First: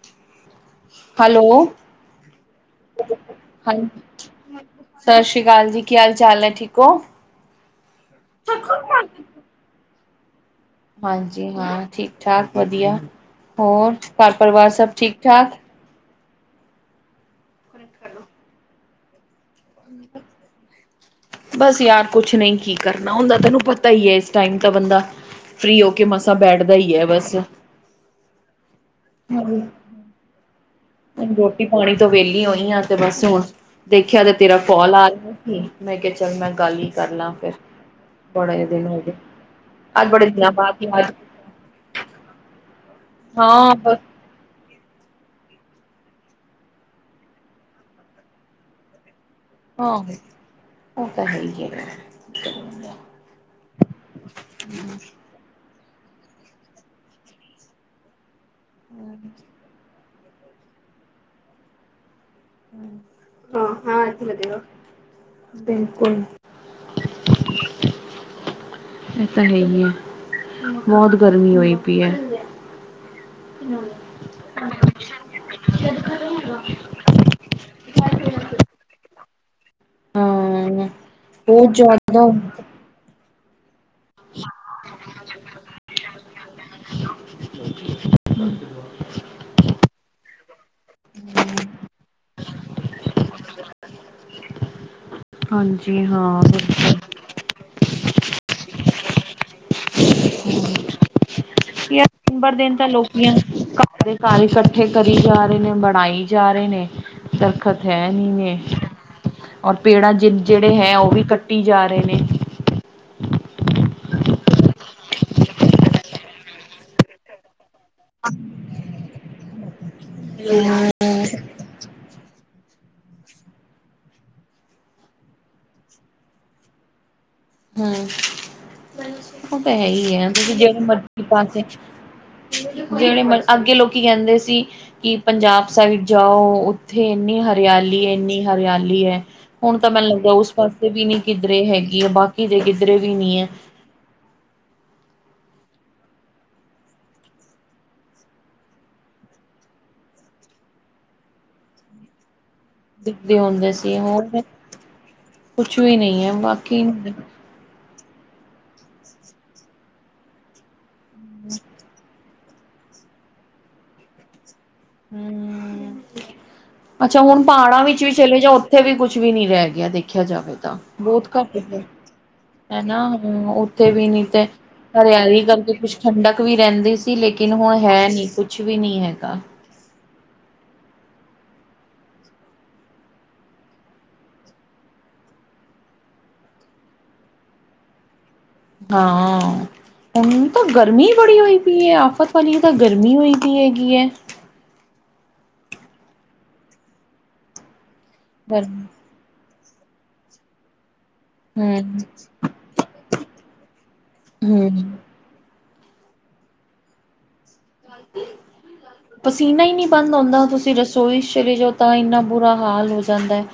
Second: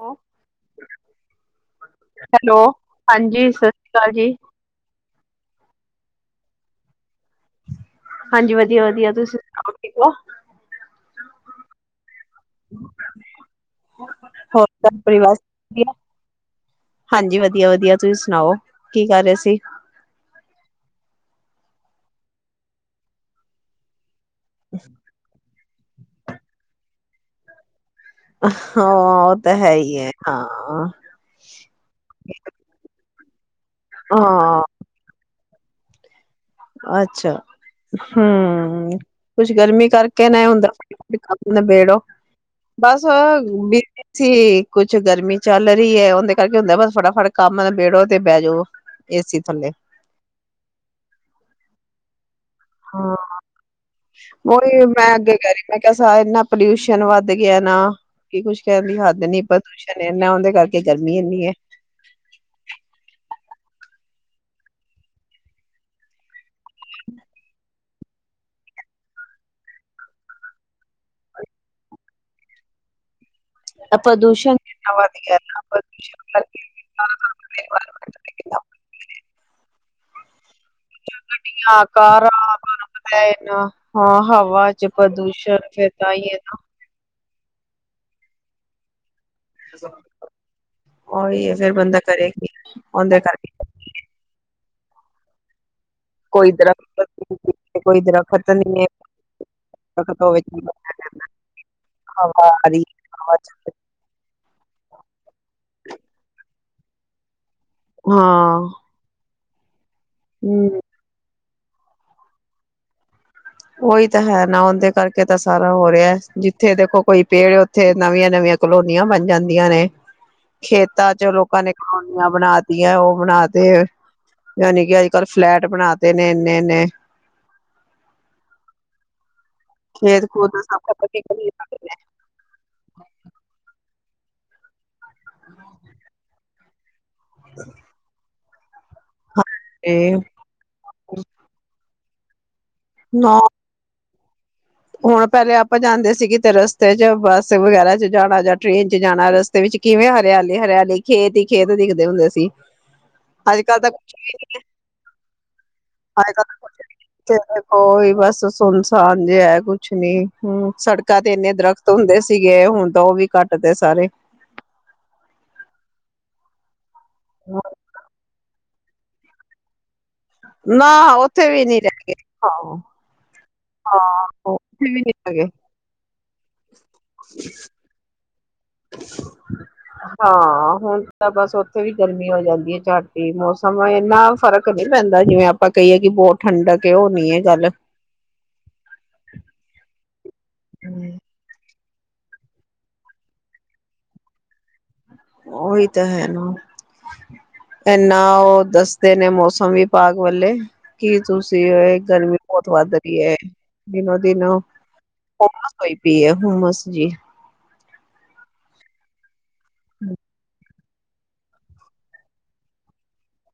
ਉਹ hello hello ਹਾਂਜੀ ਸਤਿ ਹਾਂ ਸ਼੍ਰੀ ਅਕਾਲ ਜੀ ਸਤਿ ਸ਼੍ਰੀ ਅਕਾਲ ਜੀ ਕੀ ਹਾਲ ਚਾਲ ਐ ਠੀਕ ਹੋ ਹਾਂਜੀ ਵਧੀਆ ਵਧੀਆ ਤੁਸੀਂ ਸੁਣਾਓ ਠੀਕ ਓ ਹਾਂਜੀ ਹਾਂ ਠੀਕ ਠਾਕ ਵਧੀਆ ਹੋਰ ਘਰ ਹੋਰ ਪਰਿਵਾਰ ਸਭ ਘਰ ਠੀਕ ਪਰਿਵਾਰ ਠਾਕ ਸਭ ਵਧੀਆ ਹਾਂਜੀ ਵਧੀਆ ਵਧੀਆ ਤੁਸੀਂ ਸੁਣਾਓ ਕੀ ਕਰ ਰਹੇ ਸੀ ਬਸ ਯਾਰ ਕੁਝ ਨਹੀਂ ਕੀ ਕਰਨਾ ਹੁੰਦਾ ਤੈਨੂੰ ਪਤਾ ਹੀ ਹੈ ਟਾਈਮ ਤਾਂ ਬੰਦਾ ਫਰੀ ਹੋ ਕੇ ਮਸਾ ਬੈਠਦਾ ਹੀ ਆ ਬੱਸ ਉਹ ਤਾਂ ਹੈ ਹੀ ਆ ਹਾਂ ਰੋਟੀ ਪਾਣੀ ਤੋਂ ਵਿਹਲੀ ਉਹੀ ਆ ਤੇ ਬਸ ਹੁਣ ਦੇਖਿਆ ਤੇ ਤੇਰਾ ਹਾਂ ਕਾਲ ਮੈਂ ਕਿਹਾ ਚਲ ਮੈਂ ਗੱਲ ਹੀ ਕਰ ਲਾ ਫਿਰ ਬੜੇ ਦਿਨ ਹਾਂ ਹੋ ਗਏ ਕੁਝ ਗਰਮੀ ਅੱਜ ਬੜੇ ਕਰਕੇ ਨਾ ਦਿਨਾਂ ਹੁੰਦਾ ਬਾਅਦ ਯਾਦ ਬੇ ਕਮ ਨਬੇੜੋ ਬੱਸ ਹਾਂ ਬ ਬਸ ਸੀ ਕੁਛ ਗਰਮੀ ਚੱਲ ਰਹੀ ਹੈ ਉਹਦੇ ਕਰਕੇ ਹੁੰਦਾ ਫਟਾਫਟ ਕੰਮ ਨਬੇੜੋ ਤੇ ਬੇਜੋ। ਏ ਸੀ ਥੱਲੇ। ਤਾਂਹੀ ੳਹੀ ਇਹ ਮੈਂ ਅੱਗੇ ਕਹ ਰੀ ਮੈਂ ਕਿਹਾ ਸਾ ਇਨਾ ਪੋਲਿਊਸ਼ਨ ਵੱਧ ਗਿਆ ਨਾ ਕੀ ਕੁਝ ਕਹਿਣ ਦੀ ਹੱਦ ਨਹੀਂ ਬਦੂ ਮੈਂ ਉਹਦੇ ਕਰਕੇ ਗਰਮੀ ਇਨੀ ਏ ਹਾ ਹਾ ਏਥੇ ਲਗੇ ਰੋ ਬਿਲਕੁੱਲ [inaudible] ਇਹ ਤਾਂ ਹੈ ਨੀ ਬਹੁਤ ਗਰਮੀ ਹੋਈ ਪਈ ਹ ਪ੍ਰਦੂਸ਼ਣ ਕਿੰਨਾ ਵਾਦ ਗਿਆ [unintelligible] ਹਾਂ। ਬਹੁਤ ਗੱਡੀਆਂ ਜ਼ਿਆਦਾ ਕਾਰਾਂ ਤੇ ਹਾਂ ਹਵਾ ਚ ਪ੍ਰਦੂਸ਼ਣ ਫੇਰ ਤਾਂ ਹੀਏ ਨਾ [unintelligible] [inaudible] ਉਹੀ ਹੈ ਫੇਰ ਬੰਦਾ ਕਰੇ ਕੀ ਓਦੇ ਕਰਕੇ ਹਾਂਜੀ ਹਾਂ ਕੋਈ ਦਰਖੱਤ ਬਿਲਕੁਲ ਕੋਈ ਦਰੱਖਤ ਨੀ ਹੈ [inaudible] ਯਾਰ ਦਿਨ ਹਵਾ ਬਾਰ ਆ ਦਿਨ ਰਹੀ ਤਾਂ ਹੈ, ਲੋਕੀਆਂ ਹਵਾ ਨੂੰ ਚੱਲ ਰਹੀ ਘਰ ਦੇ ਘਰ ਇਕੱਠੇ ਕਰੀ ਜਾ ਰਹੇ ਨੇ ਬਣਾਈ ਜਾ ਰਹੇ ਨੇ ਦਰਖੱਤ ਹੈ ਨਹੀਂ ਨੇ ਔਰ ਪੇੜਾਂ ਜਿ ਜਿਹੜੇ ਹਮ ਹੈ ਉਹ ਵੀ ਕੱਟ ਟੀ ਜਾ ਰਹੇ ਨੇ ਉਹੀ ਤਾਂ ਹੈ ਨਾ ਉਹਦੇ ਕਰਕੇ ਤਾਂ ਸਾਰਾ ਹੋ ਰਿਹਾ ਜਿੱਥੇ ਦੇਖੋ ਕੋਈ ਪੇੜ ਉੱਥੇ ਨਵੀਆਂ-ਨਵੀਆਂ ਕਲੋਨੀਆਂ ਬਣ ਜਾਂਦੀਆਂ ਨੇ ਖੇਤਾਂ ਚ ਲੋਕਾਂ ਨੇ ਕਲੋਨੀਆਂ ਬਣਾ ਉਹ ਬਣਾ ਤੇ ਯਾਨਿ ਕਿ ਅੱਜ ਕੱਲ੍ਹ ਫਲੈਟ ਬਣਾ ਤੇ ਨੇ ਇੰਨੇ-ਇੰਨੇ ਹਮ ਉਹ ਤਾਂ ਹੈ ਹੀ ਖੇਤ ਹੈ ਖੂਦ ਦਾ ਜਿਹੜੇ ਸਭ ਪਤਾ ਕੀ ਮਰਜੀ਼ ਕਰੀਏ ਪਾਸੇ ਜਿਹੜੇ ਮ ਅੱਗੇ ਲੋਕ ਕੀ ਕਹਿੰਦੇ ਸੀ ਕਿ ਪੰਜਾਬ ਸਾਈਡ ਜਾਓ ਉੱਥੇ ਇੰਨੀ ਹਰਿਆਲੀ-ਇੰਨੀ ਹਰਿਆਲੀ ਹੈਗੀ ਹੈ ਹੁਣ ਤਾਂ ਮੈਨੂੰ ਤੇ ਲੱਗਦਾ ਉਸ ਪਾਸੇ ਵੀ ਨੀ ਕਿੱਧਰੇ ਹੈਗੀ ਹੈ ਬਾਕੀ ਕਿਦੇ ਕਿਧਰੇ ਵੀ ਨਾ ਨੀ ਹੈ ਹੁਣ ਪਹਿਲੇ ਆਪਾਂ ਜਾਂਦੇ ਸੀਗੇ ਤੇ ਰਸਤੇ ਚ ਬੱਸ ਵਗੈਰਾ ਚ ਜਾਣਾ ਜਾਂ ਟ੍ਰੇਨ ਚ ਜਾਣਾ ਰਸਤੇ ਵਿੱਚ ਕੀ ਜਿਵੇਂ ਹਰਿਆਲੀ-ਹਰਿਆਲੀ ਖੇਤ ਹੀ ਖੇਤ ਦਿਖਦੇ ਹੁੰਦੇ ਸੀ। ਦਿਖਦੇ ਅੱਜ ਹੁੰਦੇ ਕੱਲ ਤਾਂ ਸੀ ਕੁਛ ਹੋਰ ਵੀ ਨੀ ਏ ਕੁਛ ਵੀ ਨਹੀਂ ਐ ਬਾਕੀ ਹੂੰ [inaudible] ਬਸ ਸੁਨਸਾਨ ਜੇਹਾ ਕੁਛ ਨੀ ਹਮ ਸੜਕਾਂ ਤੇ ਇੰਨੇ ਦਰਖਤ ਹੁੰਦੇ ਸੀ। ਸੀਗੇ ਹੁਣ ਤਾਂ ਉਹ ਵੀ ਕੱਟ ਤੇ ਸਾਰੇ। ਹਮ ਅੱਛਾ ਹੁਣ ਪਹਾੜਾਂ ਵਿੱਚ ਵੀ ਚਲੇ ਜਾਓ ਉੱਥੇ ਵੀ ਕੁਝ ਵੀ ਨੀ ਰਹਿ ਗਿਆ ਦੇਖਿਆ ਜਾਵੇ ਤਾਂ ਨਾ ਬਹੁਤ ਉੱਥੇ ਘੱਟ ਵੀ ਨੀ ਰਹਿ ਹਾਂ ਹੈਨਾ ਹ ਉੱਥੇ ਵੀ ਨੀ ਹਾਂ ਤੇ ਉੱਥੇ ਵੀ ਨੀ ਹੈਗੇ ਹਰਿਆਲੀ ਕਰਕੇ ਕੁਛ ਠੰਡਕ ਵੀ ਰਹਿੰਦੀ ਸੀ ਲੇਕਿਨ ਹੁਣ ਹੈ ਨਹੀਂ ਕੁਛ ਕੁਛ ਵੀ ਨਹੀਂ ਹੈਗਾ ਹਾਂ ਹੁਣ ਤਾਂ ਬਸ ਉੱਥੇ ਵੀ ਗਰਮੀ ਹੋ ਜਾਂਦੀ ਹੈ ਝੱਟ ਹੀ ਮੌਸਮ ਇੰਨਾ ਫ਼ਰਕ ਨਹੀਂ ਪੈਂਦਾ। ਜਿਵੇਂ ਆਪਾਂ ਕਹੀਏ ਕਿ ਬਹੁਤ ਠੰਡਕ ਕੇ ਔ ਨੀ ਹੈ ਗੱਲ ਹਾਂ ਹੁਣ ਤਾਂ ਗਰਮੀ ਬੜੀ ਹੋਈ ਇਹ ਆਫ਼ਤ ਵਾਲੀ ਤਾਂ ਗਰਮੀ ਹੋਈਦੀ ਹੈਗੀ ਹੈ ਉਹੀ ਤਾਂ ਹੈ ਨਾ ਇਨਾ ਉਹ ਹਮ ਦੱਸਦੇ ਨੇ ਮੌਸਮ ਸਮੀ ਪਾਗ ਵਾੱਲੇ [inaudible] ਕੀ ਤੁਸੀਂ ਇਹ ਗਰਮੀ ਬਹੁਤ ਵੱਧ ਰਹੀ ਹੈ ਦਿਨੋ ਦਿਨੋ। ਹਮ ਹੋਈ ਪੀ ਆ ਹੁਮਸ ਜੀ ਪਸੀਨਾ ਹੀ ਨਹੀਂ ਬੰਦ ਹੋਉਂਦਾ ਤੁਸੀਂ। ਤੁਸੀਂ ਰਸੋਈ ਚਲੇ ਜਾਓ ਤਾਂ ਇੰਨਾ ਬੁਰਾ ਹਾਲ ਹੋ ਜਾਂਦਾ ਹੈ।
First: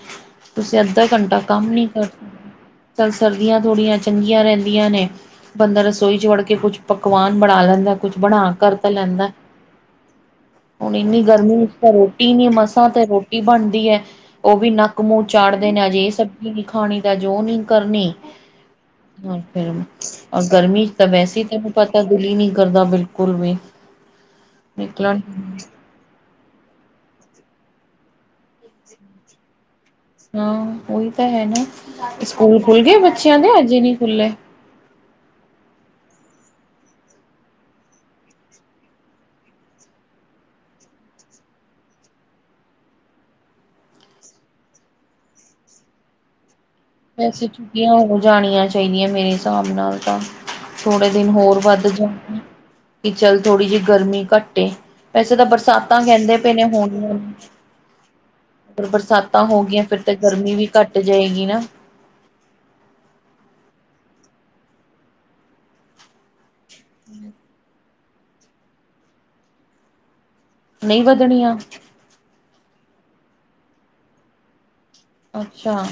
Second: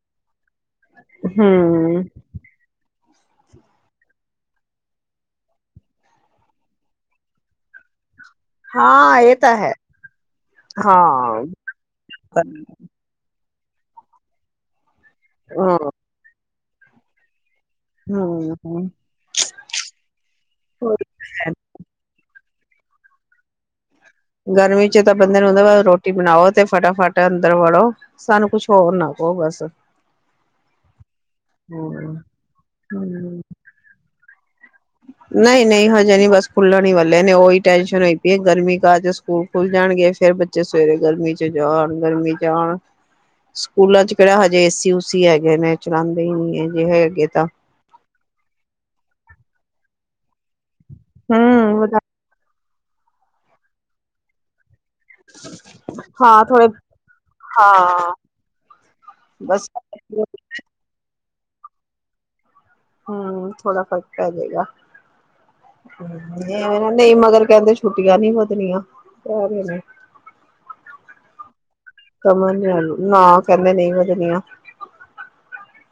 ਤੁਸੀਂ ਅੱਧਾ ਘੰਟਾ ਕੰਮ ਨੀ ਹਮ ਕਰ ਸਕਦੇ। ਤਾਂ ਸਰਦੀਆਂ ਥੋੜ੍ਹੀਆਂ ਚੰਗੀਆਂ ਰਹਿੰਦੀਆਂ ਨੇ ਬੰਦਾ ਰਸੋਈ ਚ ਵੜ ਕੇ ਕੁਛ ਪਕਵਾਨ ਬਣਾ ਲੈਂਦਾ। ਕੁਛ ਬਣਾ ਕਰ ਹਾਂ ਲੈਂਦਾ ਇਹ ਤਾਂ ਹੈ ਹੁਣ ਹਾਂ ਇੰਨੀ ਗਰਮੀ ਵਿੱਚ ਤਾਂ ਰੋਟੀ ਹਾਂ ਨੀ ਮਸਾਂ ਤੇ ਰੋਟੀ ਬਜੀ ਬਣਦੀ ਹੈ ਉਹ ਵੀ ਨੱਕ ਮੂੰਹ ਚਾੜਦੇ ਨੇ ਹਮ ਅੱਜ ਇਹ ਸਬਜ਼ੀ ਨੀ ਖਾਣੀ ਤਾਂ ਅੱਜ ਉਹ ਨਹੀਂ। ਕਰਨੀ ਹੀ ਹਮ ਨੀ ਫਿਰ ਗਰਮੀ ਤਾਂ ਵੈਸੇ ਕੰਮ ਕਾਰ ਦਾ ਦਿਲ ਨਹੀਂ। ਕਰਦਾ ਬਿਲਕੁਲ ਵੀ। ਗਰਮੀ ਚ ਤਾਂ ਨਿਕਲਣ ਬੰਦੇ ਨੂੰ ਹੁੰਦਾ ਬਈ ਰੋਟੀ ਬਣਾਓ ਤੇ ਫਟਾਫਟ ਅੰਦਰ ਵੜੋ। ਸਾਨੂੰ ਕੁਛ ਹੋਰ ਨਾ ਕਹੋ ਬਸ। ਹਾਂ ਉਹੀ ਤਾਂ ਹੈ ਨਾ ਸਕੂਲ ਖੁੱਲ੍ਹ ਗਏ ਬੱਚਿਆਂ ਦੇ ਅਜੇ ਨਹੀਂ ਖੁੱਲੇ। ਨਹੀਂ-ਨਹੀਂ ਹਜੇ ਨੀ ਬਸ ਖੁੱਲਣ ਹੀ ਵਾਲੇ ਨੇ ਉਹੀ ਟੈਸ਼ਨ ਹੋਈ ਪਈ ਹੈ ਗਰਮੀ ਕਾਜ ਸਕੂਲ ਖੁੱਲ ਜਾਣ। ਖੁੱਲ ਗਏ ਫਿਰ ਬੱਚੇ ਸਵੇਰੇ ਗਰਮੀ ਚ ਜਾਣ ਗਰਮੀ ਚ ਆਣ । ਸਕੂਲਾਂ ਚ ਕਿਹੜਾ ਹਜੇ ਏਸੀ ਉਸੀ ਹੈਗੇ ਨੇ ਚਲਾਂਦੇ ਹੀ ਨੀ ਹੈ ਜੇ ਹੈਗੇ ਤਾਂ ਵੈਸੇ ਛੁੱਟੀਆਂ ਹੋ ਜਾਣੀਆਂ ਚਾਹੀਦੀਆਂ ਮੇਰੇ ਹਿਸਾਬ ਨਾਲ ਤਾਂ ਥੋੜੇ ਦਿਨ ਹੋਰ ਹਮ ਵੱਧ ਜਾਂ ਕਿ ਚੱਲ ਥੋੜ੍ਹੀ ਜਿਹੀ ਗਰਮੀ ਘੱਟੇ ਵੈਸੇ ਤਾਂ ਬਰਸਾਤਾਂ ਕਹਿੰਦੇ ਹਾਂ ਪਏ ਨੇ ਥੋੜੇ ਹੋਣ ਹਾਂ ਅਗਰ ਬਰਸਾਤਾਂ ਹੋ ਬਸ ਗਈਆਂ ਫਿਰ ਤਾਂ ਗਰਮੀ ਵੀ ਘੱਟ ਜਾਏਗੀ ਨਾ ਹੂੰ ਥੋੜਾ ਫ਼ਰਕ ਪੈ ਜਾਏਗਾ। ਨਹੀਂ ਮਗਰ ਕਹਿੰਦੇ ਛੁੱਟੀਆਂ ਨੀ ਵਧਣੀਆਂ । ਨਹੀਂ ਵਧਣੀਆਂ? ਨਾ ਕਹਿੰਦੇ ਨਹੀਂ ਵੱਧਣੀ ਆ। ਅੱਛਾ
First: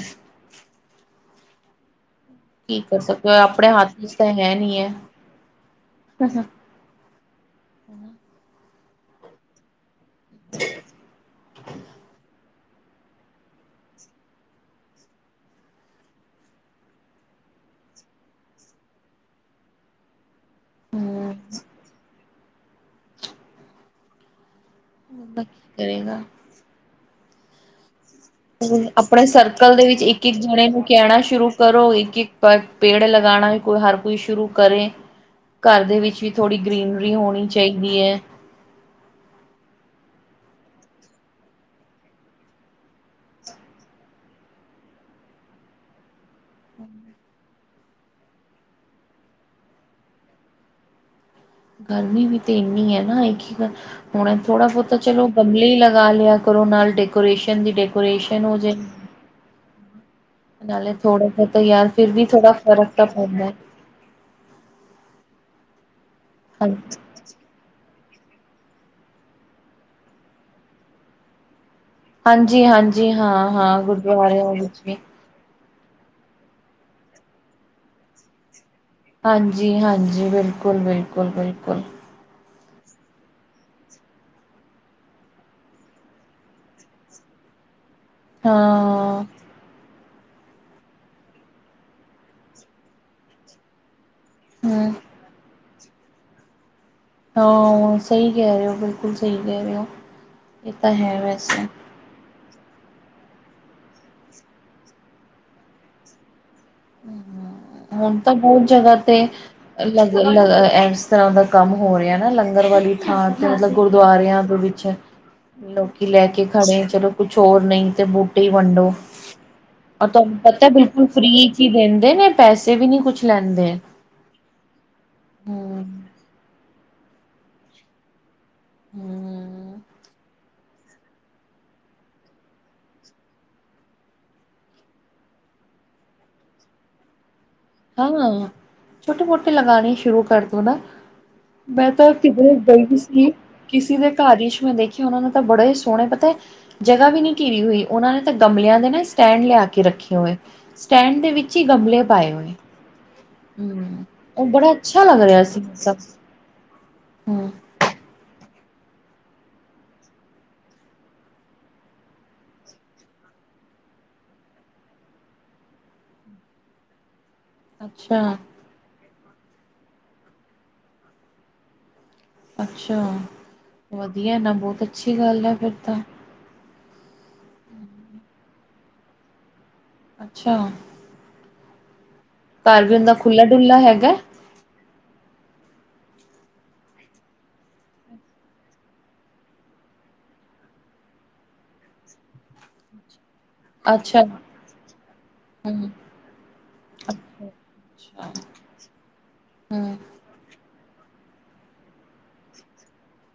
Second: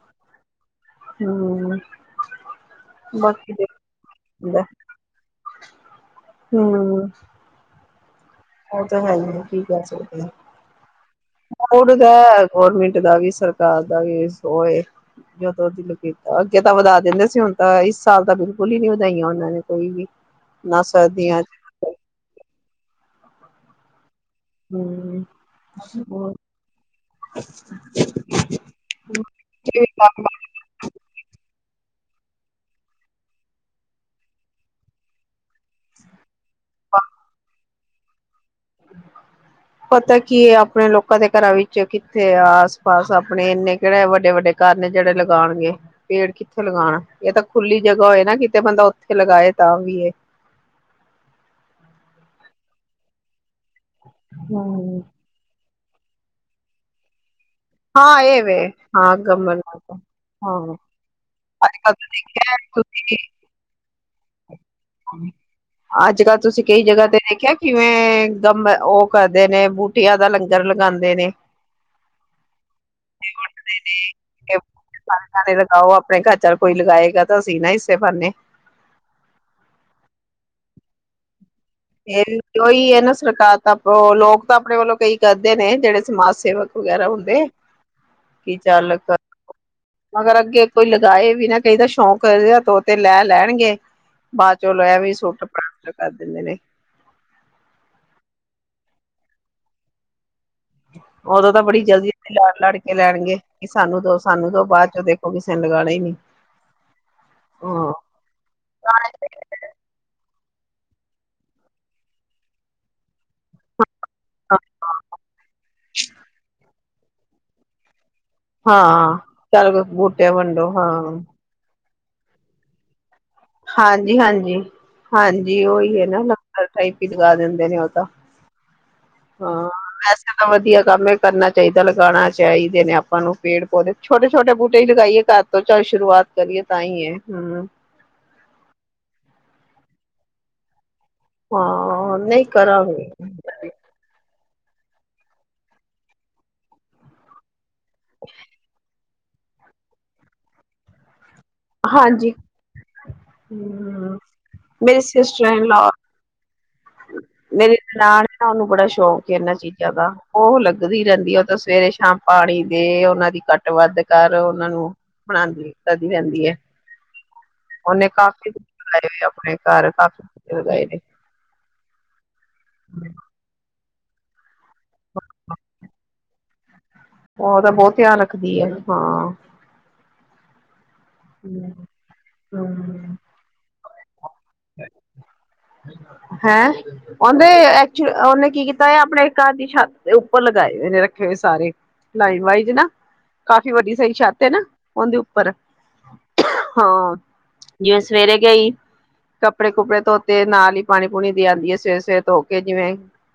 ਹੂੰ ਕੀ ਕਰ ਸਕਦੇ ਹੋ ਆਪਣੇ ਹੱਥ ਵਿਚ ਤਾਂ ਹੈ ਦੇਖਦਾ ਨਹੀਂ ਏ। [inaudible] ਉਹ ਤਾਂ ਹੈ ਹੀ ਆ ਕੀ ਕਹੇ ਸਕਦੇ ਹਾਂ ਉਹ ਤਾਂ ਗੌਰਮਿੰਟ ਦਾ ਵੀ ਸਰਕਾਰ ਦਾ ਵੀ ਉਹ ਏ। ਅੱਗੇ ਤਾਂ ਵਧਾ ਦਿੰਦੇ ਸੀ ਹੁਣ ਤਾਂ ਇਸ ਸਾਲ ਤਾਂ ਬਿਲਕੁਲ ਹੀ ਨਹੀਂ ਵਧਾਈਆਂ ਉਹਨਾਂ ਨੇ ਕੋਈ ਵੀ। ਨਾ ਸਰਦੀਆਂ ਚ ਬੰਦਾ ਕੀ ਹਮ ਹੋ ਕਰੇਗਾ [inaudible] ਆਪਣੇ ਸਰਕਲ ਦੇ ਵਿੱਚ ਇੱਕ ਇੱਕ ਜਣੇ ਨੂੰ ਕਹਿਣਾ ਸ਼ੁਰੂ ਕਰੋ। ਕਿ ਪਰ ਪੇੜ ਲਗਾਣਾ ਵੀ ਹਰ ਕੋਈ ਸ਼ੁਰੂ ਕਰੇ ਘਰ ਦੇ ਵਿੱਚ ਵੀ। ਥੋੜ੍ਹੀ ਗ੍ਰੀਨਰੀ ਹੋਣੀ ਚਾਹੀਦੀ ਹੈ। ਹ [inaudible] ਪਤਾ ਕੀ ਆ ਆਪਣੇ ਲੋਕਾਂ ਦੇ ਘਰਾਂ ਵਿੱਚ ਕਿੱਥੇ ਆਸ ਪਾਸ ਆਪਣੇ ਇੰਨੇ ਕਿਹੜੇ ਵੱਡੇ ਵੱਡੇ। ਕਰਨ ਜਿਹੜੇ ਲਗਾਉਣਗੇ ਪੇੜ ਕਿੱਥੇ ਲਗਾਉਣ ਇਹ ਤਾਂ ਖੁੱਲੀ ਜਗ੍ਹਾ ਹੋਏ ਨਾ ਕਿਤੇ ਬੰਦਾ ਉੱਥੇ ਲਗਾਏ। ਤਾਂ ਵੀਏ [inaudible] ਗਰਮੀ ਵੀ ਤੇ ਇੰਨੀ ਹੈ ਨਾ ਇੱਕ ਹੁਣ ਥੋੜ੍ਹਾ ਬੋਤਾ ਹਮ ਚਲੋ ਗਮਲੇ ਹੀ ਲਗਾ ਲਿਆ ਕਰੋ ਨਾਲ ਡੈਕੋਰੇਸ਼ਨ ਦੀ ਹਾਂ ਇਹ ਡੈਕੋਰੇਸ਼ਨ ਹੋ ਵੇ ਜੇ ਹਾਂ ਗਮਲ ਹਾਂ ਨਾਲੇ ਥੋੜਾ ਤਾਂ ਅੱਜ ਯਾਰ ਕੱਲ ਫਿਰ ਵੀ ਥੋੜਾ ਦੇਖਿਆ ਫ਼ਰਕ ਤੁਸੀਂ ਤਾਂ ਪੈਂਦਾ। ਅੱਜ ਕੱਲ੍ਹ ਤੁਸੀਂ ਕਈ ਹਾਂਜੀ ਜਗ੍ਹਾ ਤੇ ਦੇਖਿਆ ਕਿਵੇਂ? ਗਮ ਉਹ ਕਰਦੇ ਨੇ ਬੂਟੀਆਂ ਦਾ ਲੰਗਰ ਲਗਾਂਦੇ ਨੇ। ਹਾਂਜੀ, ਹਾਂਜੀ ਹਾਂ ਹਾਂ ਗੁਰਦੁਆਰਿਆਂ ਵਿੱਚ ਵੀ। ਆਹ ਉਹ ਆਪਣੇ ਘਰ ਚ ਕੋਈ ਲਗਾਏਗਾ ਤਾਂ ਸੀਂ ਨਾ ਇਸੇ ਬਾਨੇ। ਹਾਂਜੀ, ਹਾਂਜੀ ਬਿਲਕੁਲ, ਬਿਲਕੁਲ, ਬਿਲਕੁਲ। ਇਹ ਉਹੀ ਹੈ ਨਾ ਸਰਕਾਰ ਤਾਂ ਲੋਕ ਤਾਂ ਆਪਣੇ ਵੱਲੋਂ ਕਈ ਕਰਦੇ ਨੇ ਜਿਹੜੇ ਸਮਾਜ ਸੇਵਕ। ਵਗੈਰਾ ਹੁੰਦੇ। ਕਿ ਚੱਲ ਹਾਂ ਮਗਰ ਅੱਗੇ ਕੋਈ ਲਗਾਏ ਵੀ ਨਾ ਕਈ ਦਾ, ਸ਼ੌਂਕ ਇਹ ਤੋ ਤੇ ਲੈ ਲੈਣਗੇ ਬਾਅਦ ਚਲ ਹਮ ਐਵੇਂ ਸੁੱਟ ਪ੍ਰਾਪਤ ਕਰ ਦਿੰਦੇ ਨੇ [inaudible] ਹਾਂ ਸਹੀ ਕਹਿ ਰਹੇ ਹੋ, ਬਿਲਕੁਲ ਸਹੀ ਕਹਿ ਰਹੇ ਹੋ ਇਹ ਤਾਂ ਹੈ ਉਦੋਂ ਤਾਂ ਵੈਸੇ ਬੜੀ ਜਲਦੀ ਲੜ ਲੜ ਕੇ ਲੈਣਗੇ, ਕਿ ਸਾਨੂੰ ਦੋ ਸਾਨੂੰ ਦੋ ਬਾਅਦ ਚੋਂ ਦੇਖੋ ਕਿਸੇ ਨੇ ਲਗਾਣੇ ਹੀ ਨੀ ਹਾਂ ਹੁਣ ਤਾਂ ਬਹੁਤ ਜਗ੍ਹਾ ਪੁਰਾਣੇ ਤੇ ਲਗ ਇਸ ਤਰ੍ਹਾਂ ਦਾ ਕੰਮ ਹੋ ਰਿਹਾ ਨਾ, ਲੰਗਰ ਵਾਲੀ ਥਾਂ ਤੇ ਮਤਲਬ ਗੁਰਦੁਆਰਿਆਂ ਦੇ ਵਿੱਚ, ਲੋਕੀ ਲੈ ਕੇ ਖੜੇ ਚਲੋ ਕੁਛ ਹੋਰ ਨਹੀਂ ਤੇ ਬੂ ਕੀ ਵੰਡੋ, ਹਾਂ ਚੱਲ ਬੂਟੇ ਤੁਹਾਨੂੰ ਪਤਾ ਵੰਡੋ ਹਾਂ ਬਿਲਕੁਲ ਫ੍ਰੀ ਚ ਹੀ ਦਿੰਦੇ ਨੇ ਪੈਸੇ ਵੀ ਨੀ ਕੁਛ ਲੈਂਦੇ ਹਾਂਜੀ, ਹਾਂਜੀ, ਹਾਂਜੀ ਹੂੰ ਔਹੀ ਹੈ ਨਾ ਲਗ ਪਾਈਪ ਈ ਲਗਾ ਦਿੰਦੇ ਨੇ ਔ ਤਾਂ, ਹੂੰ ਹਾਂ ਵਧੀਆ ਕੰਮ ਏ, ਕਰਨਾ ਚਾਹੀਦਾ, ਲਗਾਉਣਾ ਚਾਹੀਦੇ ਨੇ ਆਪਾਂ ਨੂੰ ਪੇੜ ਪੌਦੇ ਛੋਟੇ ਛੋਟੇ ਬੂਟੇ ਹੀ ਲਗਾਈਏ- ਹਥੋ ਚਾਏ ਸ਼ੁਰੂਆਤ ਕਰੀਏ, ਤਾਂ ਹੀ ਹੈ, ਹੂੰ ਛੋਟੇ ਮੋਟੇ ਲਗਾਣੇ ਸ਼ੁਰੂ ਕਰ ਦੋ ਨਾ। ਮੈਂ ਤਾਂ ਹਾਂ ਨਹੀਂ ਕਿਧਰ ਗਈ ਕਰਾਂਗੇ ਸੀ ਕਿਸੇ ਦੇ ਘਰ ਮੈਂ ਦੇਖਿਆ ਉਹਨਾਂ ਨੇ ਤਾਂ ਬੜਾ ਹੀ ਸੋਹਣੇ ਪਤਾ ਜਗਾ ਵੀ ਨਹੀਂ ਘਿਰੀ ਹੋਈ ਉਹਨਾਂ ਨੇ ਤਾਂ ਗਮਲਿਆਂ ਦੇ ਨਾ। ਸਟੈਂਡ ਲਿਆ ਕੇ ਰੱਖੇ ਹੋਏ ।ਸਟੈਂਡ ਦੇ ਵਿੱਚ ਹੀ ਗਮਲੇ ਹਾਂਜੀ ਪਾਏ ਹੋਏ। ਹਮ ਬੜੇ ਮੇਰੀ ਅੱਛਾ ਲੱਗ ਰਿਹਾ ਸਿਸਟਰ ਸੀ ਇਨ ਲਾ ਸ ਮੇਰੀ ਨਨਾਣ ਔਨਾ ਨੂੰ ਬੜਾ ਸ਼ੌਂਕ ਇਹਨਾਂ ਚੀਜ਼ਾਂ ਦਾ, ਔ ਲੱਗਦੀ ਰਹਿੰਦੀ ਏ, ਔ ਤਾਂ ਸਵੇਰੇ ਸ਼ਾਮ ਪਾਣੀ ਦੇ, ਉਹਨਾਂ ਦੀ ਘੱਟ ਵੱਧ ਕਰ ਉਹਨਾਂ ਨੂੰ ਪੜਾਦੀ ਰਹਿੰਦੀ ਐ। ਔਨੇ ਅੱਛਾ ਕਾਫੀ ਲਗਾਏ ਹੋਏ ਆਪਣੇ ਘਰ, ਕਾਫੀ ਪੋਧੇ ਲਗਾਏ ਨੇ। ਅੱਛਾ, ਵਧੀਆ ਇਹਨਾਂ ਬਹੁਤ ਅੱਛੀ ਗੱਲ ਐ, ਫਿਰ ਤਾਂ। ਔ ਔਦਾ, ਬਹੁਤ ਧਿਆਨ ਰੱਖਦੀ ਐ, ਹਾਂ। ਅੱਛਾ ਹਮ [unintelligible] ਅਰ ਵੀ ਉਣਾਂਦਾ, ਖੁਲਾ ਡੁੱਲਾ ਹੈਗਾ। ਕੋਈ ਆਵਾਜ਼ ਨਹੀਂ ਹੈ [unintelligible] ਹੈਂ, ਔਦੇ ਔਨੇ ਕੀ ਕੀਤਾ, ਆਪਣੇ ਘਰ ਦੀ ਛੱਤ ਦੇ ਉੱਪਰ ਲਗਾਏ ਹੋਏ ਨੇ ਸਾਰੇ ਨਾਈਟ ਵਾਈਜ਼ ਨਾ, ਕਾਫੀ ਵੱਡੀ ਸਾਰੀ ਅੱਛਾ ਛੱਤ ਹੈ ਨਾ, ਉਹਦੇ ਉਪਰ ਹੂੰ ਹਾਂ ਅੱਛਾ ਜਿਵੇਂ ਅੱਛਾ ਸਵੇਰੇ ਗਈ। ਆਪਣੇ ਹੂੰ ਕੁਬੜੇ ਧੋਤੇ, ਨਾਲ ਹੀ ਪਾਣੀ ਪੂਣੀ ਦੇ ਆਉਂਦੀ ਐ, ਸਵੇਰੇ ਸਵੇਰੇ ਧੋ ਕੇ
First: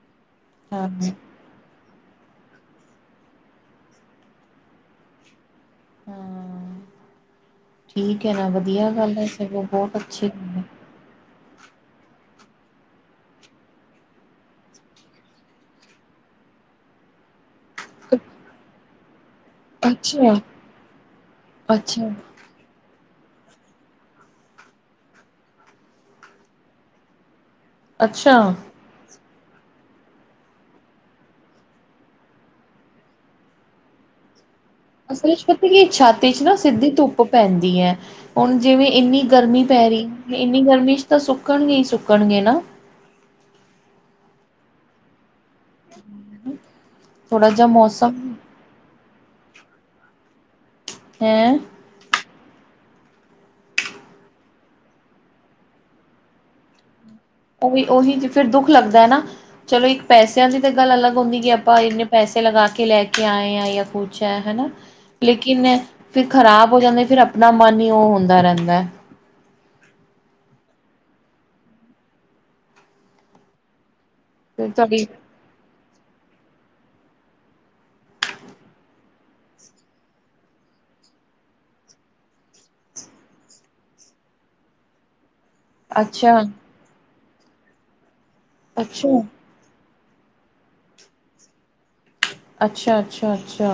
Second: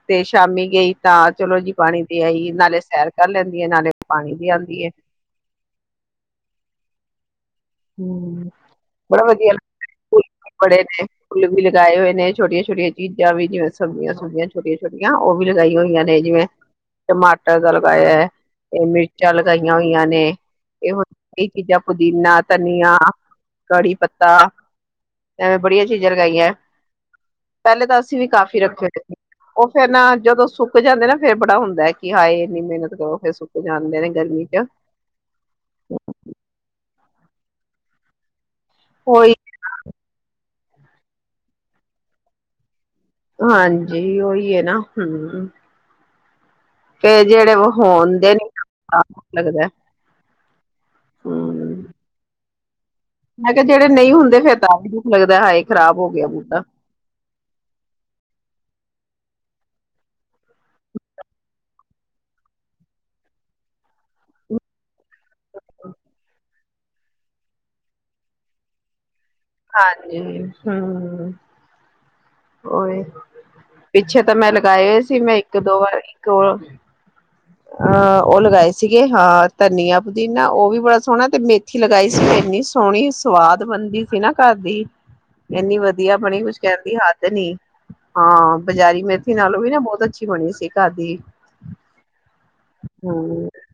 ਤੇ ਸ਼ਾਮੀ ਹਾਂ ਗਈ ਤਾਂ, ਚਲੋ ਜੀ ਪਾਣੀ ਦੇ ਆਈ ਏ, ਨਾਲੇ ਸੈਰ ਕਰ ਲੈਂਦੀ ਏ, ਨਾਲੇ ਪਾਣੀ ਦੇ ਆਂਦੀ ਏ। ਹਾਂ ਠੀਕ ਐ ਨਾ, ਵਧੀਆ ਗੱਲ ਬੜਾ ਐ, ਵਧੀਆ ਸਗੋ ਬਹੁਤ ਅੱਛੀ ਬੜੇ ਨੇ ਫੁੱਲ ਵੀ ਲਗਾਏ ਹੋਏ ਨੇ, ਛੋਟੀਆਂ ਛੋਟੀਆਂ ਚੀਜ਼ਾਂ ਵੀ, ਜਿਵੇੰ ਸਬਜ਼ੀਆਂ ਸੁਬਜ਼ੀਆਂ ਛੋਟੀਆਂ ਛੋਟੀਆਂ, ਔ ਵੀ ਲਗਾਇਆ ਹੋਈਆਂ ਨੇ, ਜਿਵੇ ਟਮਾਟਰ ਦਾ ਲਗਾਇਆ ਮਿਰਚਾਂ ਲਗਾਈਆਂ ਹੋਈਆਂ ਨੇ, ਅੱਛਾ। ਇਹ ਚੀਜ਼ਾਂ ਅੱਛਾ, ਪੁਦੀਨਾ ਧਨੀਆ ਕੜੀ ਪੱਤਾ ਐਵੇਂ ਬੜੀਆ ਚੀਜਾ ਲਗਾਈਆਂ- ਪਹਿਲੇ ਤਾਂ ਅਸੀਂ ਵੀ ਅੱਛਾ ਕਾਫੀ ਰੱਖੇ ਹੋਏ ਸੀ। ਔ ਫਿਰ ਨਾ ਜਦੋਂ ਸੁੱਕ ਜਾਂਦੇ ਨਾ ਫਿਰ ਬੜਾ ਹੁੰਦਾ ਕਿ ਹਾਏ ਇਨੀ ਮੇਹਨਤ ਕਰੋ, ਫੇਰ ਸੁੱਕ ਜਾਂਦੇ ਨੇ, ਗਰਮੀ ਚ। ਅਸਲ ਵਿਚ ਪਤਾ ਹੈ ਕੀ ਛੱਤ ਵਿਚ ਨਾ ਸਿੱਧੀ ਧੁੱਪ ਪੈਂਦੀ ਐ। ਹੁਣ ਜਿਵੇਂ ਇੰਨੀ ਉਹੀ ਗਰਮੀ ਪੈ ਰਹੀ, ਇੰਨੀ ਗਰਮੀ ਚ ਤਾਂ ਸੁੱਕਣਗੀ ਸੁੱਕਣਗੇ ਨਾ ਹਾਂਜੀ ਔਹੀ ਹੈ ਨਾ। ਹ [unintelligible] ਫੇਰ ਜਿਹੜੇ ਔ ਹੋਣ ਦੇ ਨੇ ਹੈਂ? ਹਮ ਮੈਂ ਕਿਹਾ ਜਿਹੜੇ ਨਹੀਂ ਹੁੰਦੇ, ਫਿਰ ਤਾ ਵੀ ਦੁੱਖ ਲੱਗਦਾ ਏ ਹਾਏ ਖਰਾਬ ਹੋ ਗਿਆ ਬੁਟਾ। ਓਹੀ-ਓਹੀ ਫਿਰ ਦੁੱਖ ਲੱਗਦਾ ਏ ਨਾ, ਚਲੋ ਇੱਕ ਪੈਸਿਆਂ ਦੀ ਤਾਂ ਗੱਲ ਅਲੱਗ ਹੁੰਦੀ ਕਿ ਆਪਾਂ ਇਨੇ ਪੈਸ ਚਾਹੇ ਲਗਾ ਕੇ ਲੈ ਕੇ ਆਏ ਆਂ, ਯਾ ਕੁਛ ਹੈ ਹੈਨਾ, ਲੇਕਿਨ ਫਿਰ ਖਰਾਬ ਹੋ ਜਾਂਦੇ ਫਿਰ ਆਪ ਨਾ ਮਾਨੀ ਉਹ ਹੁੰਦਾ ਰਹਿੰਦਾ ਏ। ਹਾਂਜੀ, ਹਮ, ਓਹੀ। ਪਿੱਛੇ ਤਾਂ ਮੈਂ ਫਿਰ ਲਗਾਏ ਹੋਏ ਤੁਹਾਡੀ ਸੀ, ਮੈਂ ਇੱਕ ਦੋ ਵਾਰ, ਇੱਕ ਅਹ ਉਹ ਲਗਾਏ ਸੀਗੇ, ਹਾਂ ਧਨੀਆਂ, ਪੁਦੀਨਾ। ਉਹ ਵੀ ਬੜਾ ਸੋਹਣਾ ਤੇ ਮੇਥੀ ਲਗਾਈ ਸੀ ਇੰਨੀ ਸੋਹਣੀ ਸਵਾਦ ਬੰਦੀ ਸੀ ਨਾ ਘਰ ਦੀ ਇੰਨੀ ਵਧੀਆ ਬਣੀ ਅੱਛਾ। ਕੁਛ ਕਹਿੰਣ ਦੀ ਹੱਧ ਨਹੀਂ, ਹਾਂ ਬਜਾਰੀ ਅੱਛਾ, ਮੇਥੀ ਨਾਲੋਂ ਵੀ ਨਾ ਬਹੁਤ ਅ ਅੱਛੀ ਹੋਣੀ ਸੀ ਘਰ ਦੀ। ਹੂੰ ਅੱਛਾ-ਅੱਛਾ-ਅੱਛਾ।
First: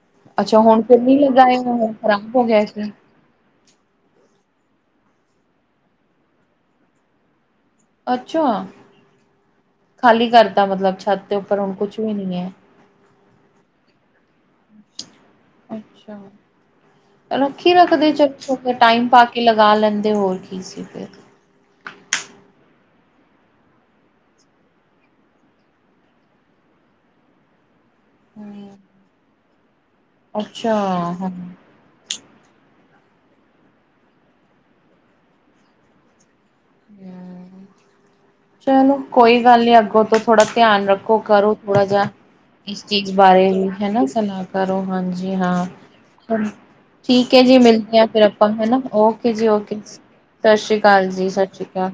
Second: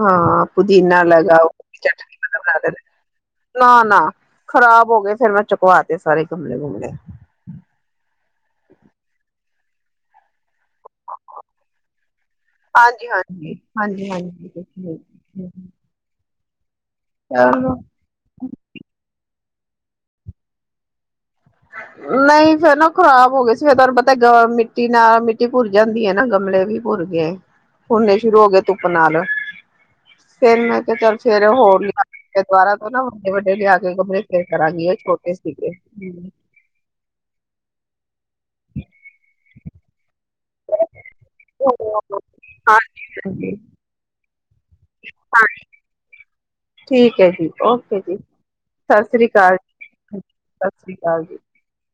ਹਾਂ ਅੱਛਾ ਹੁਣ ਫਿਰ ਪੁਦੀਨਾ ਨਹੀਂ ਲਗਾਓ ਲੱਗਾਏ [unintelligible] ਨਾ-ਨਾ ਖਰਾਬ ਹੋ ਗਏ, ਫਿਰ ਮੈਂ ਚੁਕਵਾ ਤੇ ਸਾਰੇ ਗਮਲੇ ਗੁਮਲੇ। ਅੱਛਾ, ਖਾਲੀ ਕਰਤਾ ਮਤਲਬ, ਛੱਤ ਤੇ ਉਪਰ ਹੁਣ ਕੁਛ ਵੀ ਨਹੀਂ ਏ? ਜੀ, ਹਾਂਜੀ-ਹਾਂਜੀ [unintelligible] ਅੱਛਾ, ਰੱਖੀ ਚਲੋ ਰੱਖਦੇ ਚਲੋ ਥੋੜਾ ਜਿਹਾ ਟਾਈਮ ਪਾ ਕੇ ਇਕ ਲਗਾ ਲੈਂਦੇ, ਹੋਰ ਕੀ ਸੀ ਫਿਰ। ਨਹੀਂ! ਫੇਰ ਨਾ ਉਹ ਖ਼ਰਾਬ ਹੋ ਗਏ ਸੀ, ਫਿਰ ਤੁਹਾਨੂੰ ਪਤਾ ਗ ਮਿੱਟੀ ਨਾਲ ਮਿੱਟੀ ਭੁਰ ਜਾਂਦੀ ਹੈ ਨਾ ਗਮਲੇ ਵੀ ਭੁਰ ਗਏ। ਭੁਰਨੇ ਸ਼ੁਰੂ ਹੋ ਗਏ ਹੂੰ, ਧੁੱਪ ਨਾਲ। ਫੇਰ ਅੱਛਾ ਮੈਂ ਕਿਹਾ! ਚੱਲ ਹਾਂ। ਸਵੇਰੇ ਹੋਰ ਲਿਆਵਾਂਗੇ ਦੁਬਾਰਾ ਔ ਨਾ ਵੱਡੇ ਵੱਡੇ ਲਿਆ ਕੇ ਕੱਪਰੇੇ ਫੇਰ ਕਰਾਂਗੀ, ਏ ਛੋਟੇ ਸੀਗੇ। ਹਮ। ਚਲੋ, ਕੋਈ ਗੱਲ ਨੀ, ਅੱਗੋਂ ਤੋਂ ਥੋੜ੍ਹਾ ਧਿਆਨ ਰੱਖੋ, ਕਰੋ ਥੋੜਾ ਜਿਹਾ, ਇਸ ਹਾਂਜੀ ਚੀਜ਼ ਬਾਰੇ ਹਾਂਜੀ ਵੀ ਹਨਾ, ਸਨ੍ਹਾਂ ਕਰੋ, ਹਾਂਜੀ ਹਾਂ। ਅੱਛਾ ਜੀ, ਠੀਕ ਹੈ ਜੀ, ਮਿਲਦੇ ਹਾਂ ਫਿਰ ਆਪਾਂ ਹਨਾ, ਸਤਿ ਸ੍ਰੀ ਓਕੇ ਜੀ ਅਕਾਲ ਓਕੇ। ਸਤਿ ਸ੍ਰੀ ਅਕਾਲ ਜੀ। ਸਤਿ ਸ਼੍ਰੀ ਅਕਾਲ।